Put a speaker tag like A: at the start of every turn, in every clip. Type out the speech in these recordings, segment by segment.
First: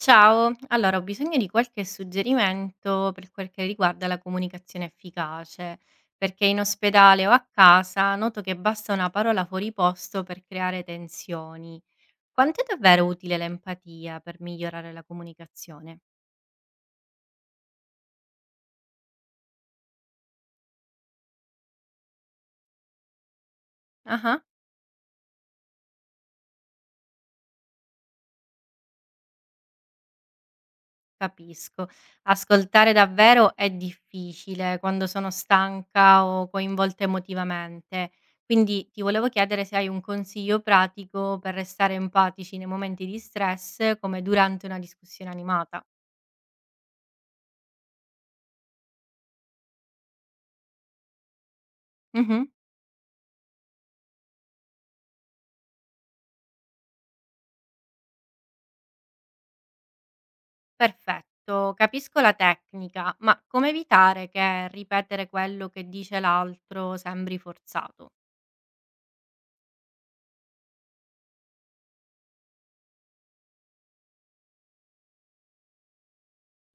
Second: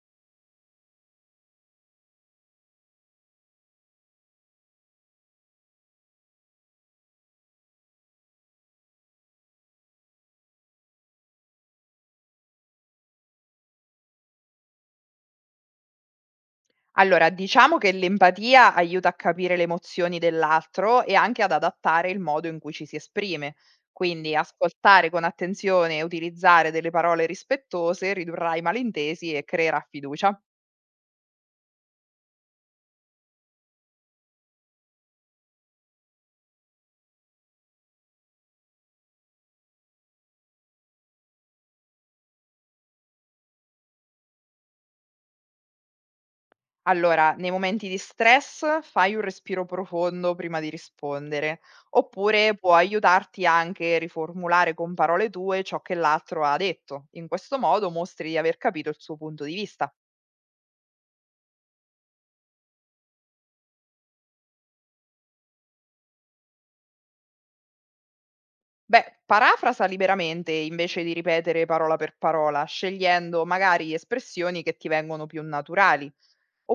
A: Ciao, allora ho bisogno di qualche suggerimento per quel che riguarda la comunicazione efficace, perché in ospedale o a casa noto che basta una parola fuori posto per creare tensioni. Quanto è davvero utile l'empatia per migliorare la comunicazione?
B: Allora, diciamo che l'empatia aiuta a capire le emozioni dell'altro e anche ad adattare il modo in cui ci si esprime. Quindi
A: Ah.
B: ascoltare con attenzione e utilizzare delle parole rispettose ridurrà i malintesi e creerà fiducia.
A: Capisco. Ascoltare davvero è difficile quando sono stanca o coinvolta emotivamente. Quindi ti volevo chiedere se hai un consiglio pratico per restare empatici nei momenti di stress, come durante una discussione animata.
B: Allora, nei momenti di stress fai un respiro profondo prima di rispondere,
A: Mhm.
B: oppure può aiutarti anche a riformulare con parole tue ciò che l'altro ha detto. In questo modo mostri di aver capito il suo punto di vista.
A: Perfetto, capisco la tecnica, ma come evitare che ripetere quello che dice l'altro sembri forzato?
B: Beh, parafrasa liberamente invece di ripetere parola per parola, scegliendo magari espressioni che ti vengono più naturali.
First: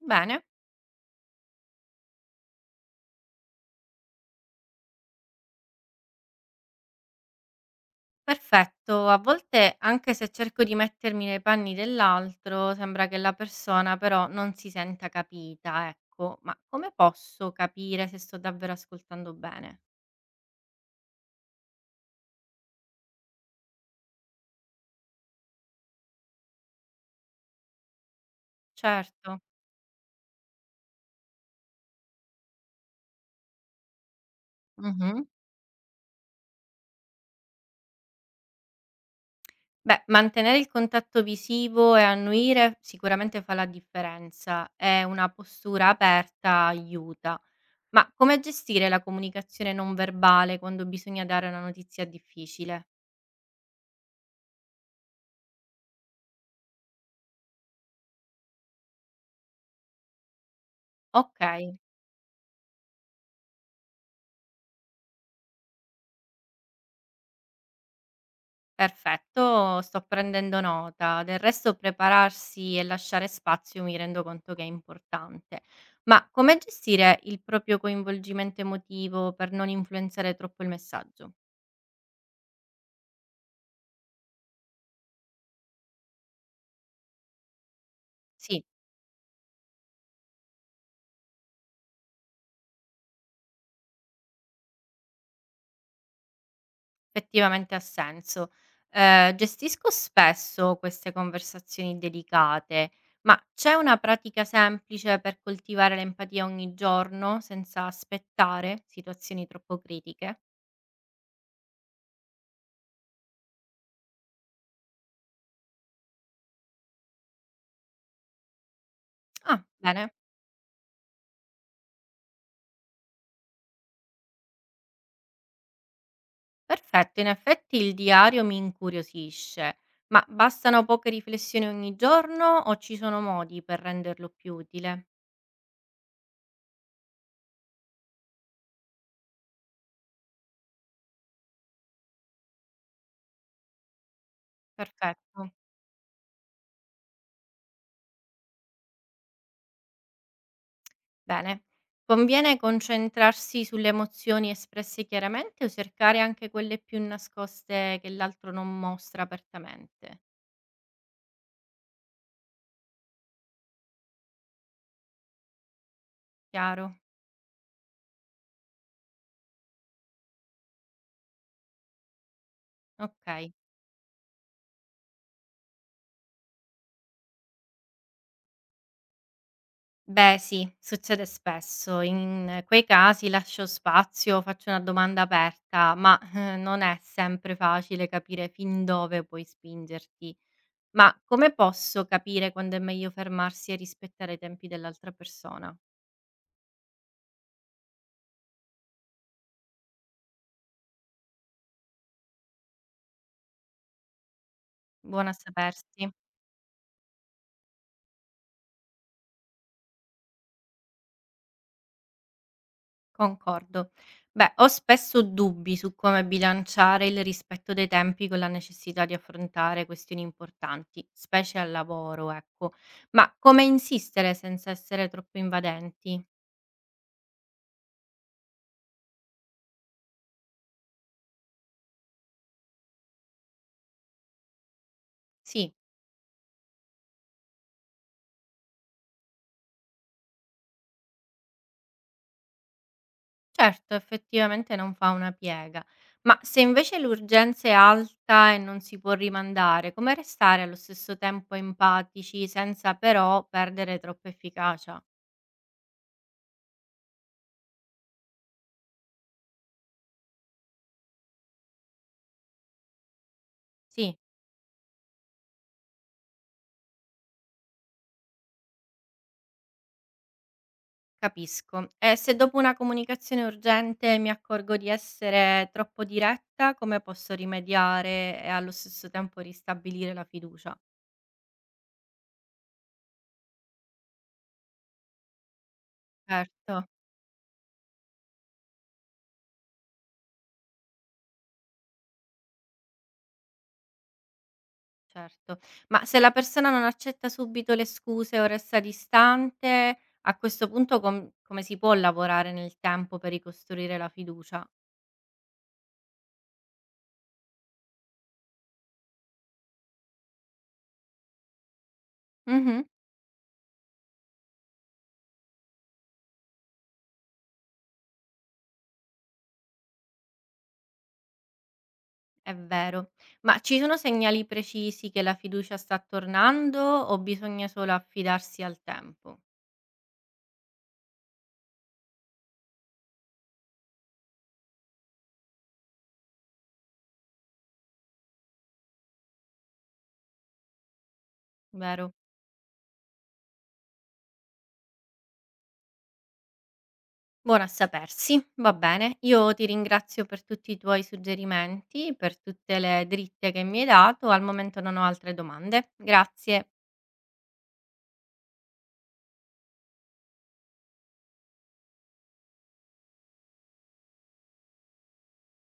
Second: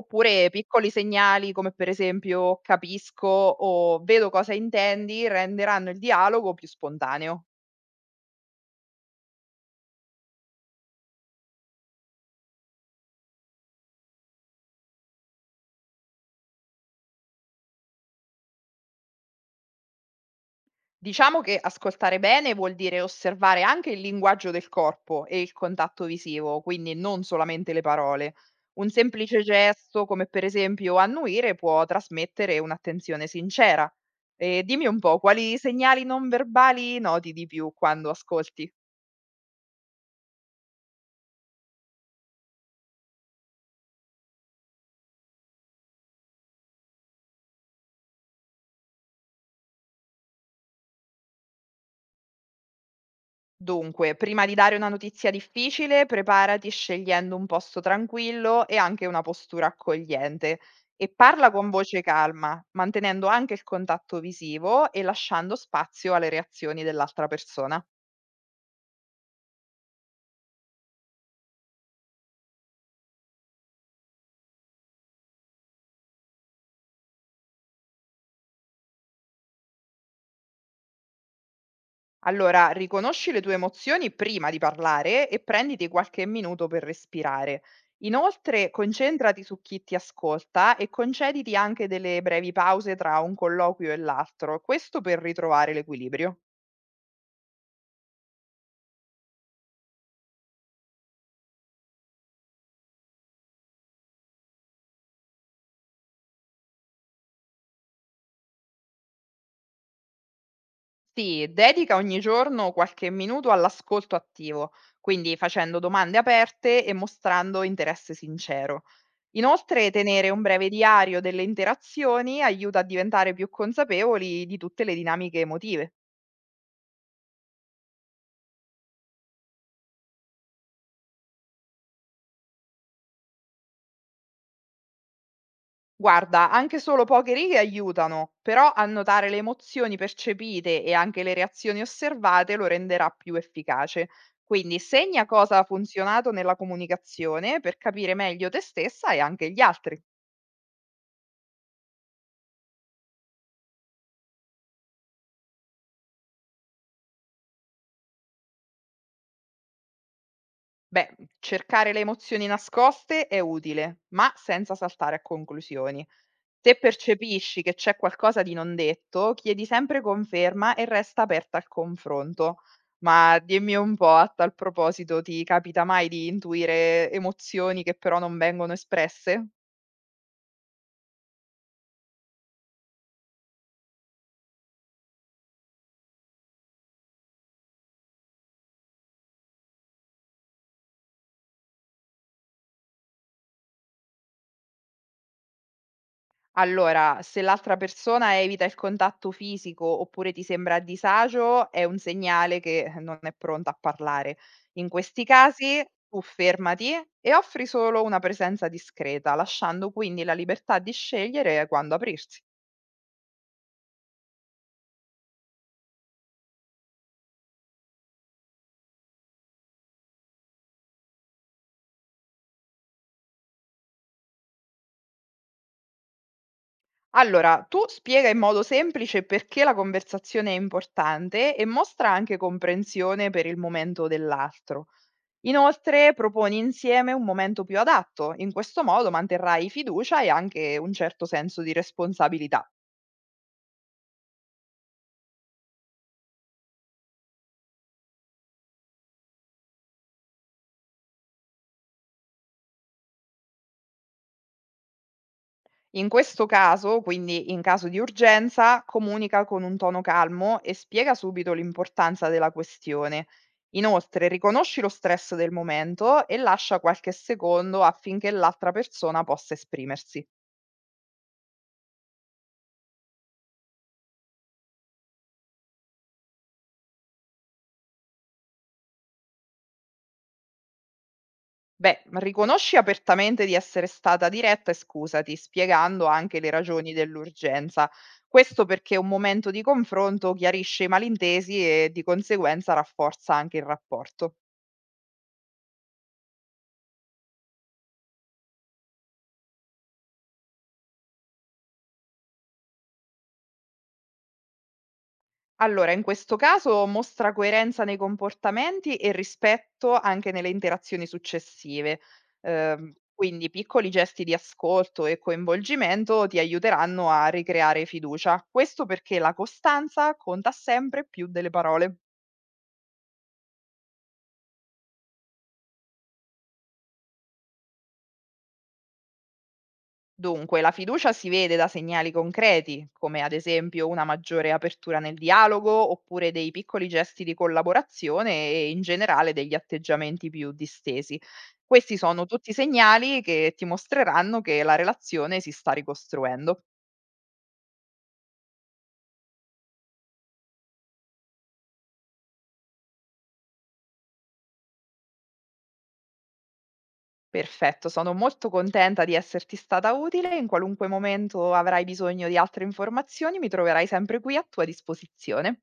A: Bene.
B: piccoli segnali come per esempio capisco o vedo cosa intendi renderanno il dialogo più spontaneo.
A: Perfetto, a volte anche se cerco di mettermi nei panni dell'altro, sembra che la persona però non si senta capita, ecco, ma come posso capire se sto davvero ascoltando bene?
B: Diciamo che ascoltare bene vuol dire osservare anche il linguaggio del corpo e il contatto visivo, quindi non solamente le parole. Un
A: Certo.
B: semplice gesto, come per esempio annuire, può trasmettere un'attenzione sincera. E dimmi un po',
A: Mhm.
B: quali segnali non verbali noti di più quando ascolti?
A: Beh, mantenere il contatto visivo e annuire sicuramente fa la differenza e una postura aperta aiuta. Ma come gestire la comunicazione non verbale quando bisogna dare una notizia difficile?
B: Dunque, prima di dare una notizia difficile, preparati scegliendo un posto tranquillo e anche una postura accogliente e
A: Ok.
B: parla con voce calma, mantenendo anche il contatto visivo e lasciando spazio alle reazioni dell'altra persona.
A: Perfetto, sto prendendo nota. Del resto prepararsi e lasciare spazio mi rendo conto che è importante. Ma come gestire il proprio coinvolgimento emotivo per non influenzare troppo il messaggio?
B: Allora, riconosci le tue emozioni prima di parlare e prenditi qualche minuto per respirare.
A: Sì,
B: Inoltre, concentrati su chi ti ascolta e concediti anche delle brevi pause tra un colloquio e l'altro, questo per ritrovare l'equilibrio.
A: effettivamente ha senso. Gestisco spesso queste conversazioni delicate, ma c'è una pratica semplice per coltivare l'empatia ogni giorno senza aspettare situazioni troppo critiche?
B: Sì, dedica ogni giorno qualche minuto all'ascolto attivo, quindi facendo domande aperte e mostrando interesse sincero.
A: Ah,
B: Inoltre,
A: bene.
B: tenere un breve diario delle interazioni aiuta a diventare più consapevoli di tutte le dinamiche emotive.
A: Perfetto, in effetti il diario mi incuriosisce, ma bastano poche riflessioni ogni giorno o ci sono modi per renderlo più utile?
B: Guarda, anche solo poche righe aiutano, però a notare le emozioni percepite e anche le reazioni osservate lo renderà più efficace. Quindi segna
A: Perfetto,
B: cosa ha funzionato nella comunicazione per capire meglio te stessa e anche gli altri.
A: bene. Conviene concentrarsi sulle emozioni espresse chiaramente o cercare anche quelle più nascoste che l'altro non mostra apertamente?
B: Beh, cercare le emozioni nascoste è utile, ma senza saltare a conclusioni. Se
A: Chiaro?
B: percepisci che c'è qualcosa di non detto, chiedi sempre conferma e resta aperta al confronto. Ma
A: Ok.
B: dimmi un po', a tal proposito, ti capita mai di intuire emozioni che però non vengono espresse?
A: Beh sì, succede spesso. In quei casi lascio spazio, faccio una domanda aperta, ma non è sempre facile capire fin dove puoi spingerti. Ma come posso capire quando è meglio fermarsi e rispettare i tempi dell'altra persona?
B: Allora, se l'altra persona evita il contatto fisico oppure ti sembra a disagio, è un segnale che non è pronta a parlare. In questi
A: Buona
B: casi,
A: sapersi.
B: tu fermati e offri solo una presenza discreta, lasciando quindi la libertà di scegliere quando aprirsi.
A: Concordo. Beh, ho spesso dubbi su come bilanciare il rispetto dei tempi con la necessità di affrontare questioni importanti, specie al lavoro, ecco. Ma come insistere senza essere troppo invadenti?
B: Allora, tu spiega in modo semplice perché la conversazione è importante e mostra anche comprensione per il momento dell'altro.
A: Sì,
B: Inoltre proponi insieme un momento più adatto, in questo modo manterrai fiducia e anche un certo senso di responsabilità.
A: certo, effettivamente non fa una piega. Ma se invece l'urgenza è alta e non si può rimandare, come restare allo stesso tempo empatici senza però perdere troppa efficacia?
B: In questo caso, quindi in caso di urgenza, comunica con un tono calmo e spiega subito l'importanza della questione.
A: Sì.
B: Inoltre, riconosci lo stress del momento e lascia qualche secondo affinché l'altra persona possa esprimersi.
A: Capisco. E se dopo una comunicazione urgente mi accorgo di essere troppo diretta, come posso rimediare e allo stesso tempo ristabilire la fiducia?
B: Beh, riconosci apertamente di essere stata diretta e scusati, spiegando anche le
A: Certo,
B: ragioni dell'urgenza. Questo perché un momento di confronto chiarisce i malintesi e di conseguenza rafforza anche il rapporto.
A: certo. Ma se la persona non accetta subito le scuse o resta distante, a questo punto come si può lavorare nel tempo per ricostruire la fiducia?
B: Allora, in questo caso mostra coerenza nei comportamenti e rispetto anche nelle interazioni successive.
A: Mhm.
B: Quindi piccoli gesti di ascolto e coinvolgimento ti aiuteranno a ricreare fiducia. Questo perché la costanza conta sempre più delle parole.
A: È vero. Ma ci sono segnali precisi che la fiducia sta tornando o bisogna solo affidarsi al tempo?
B: Dunque, la fiducia si vede da segnali concreti, come ad esempio una maggiore apertura nel dialogo, oppure dei piccoli gesti di collaborazione e in generale degli atteggiamenti più distesi. Questi
A: Vero?
B: sono tutti segnali che ti mostreranno che la relazione si sta ricostruendo.
A: Buono a sapersi, va bene. Io ti ringrazio per tutti i tuoi suggerimenti, per tutte le dritte che mi hai dato. Al momento non ho altre domande. Grazie.
B: Perfetto, sono molto contenta di esserti stata utile. In qualunque momento avrai bisogno di altre informazioni, mi troverai sempre qui a tua disposizione.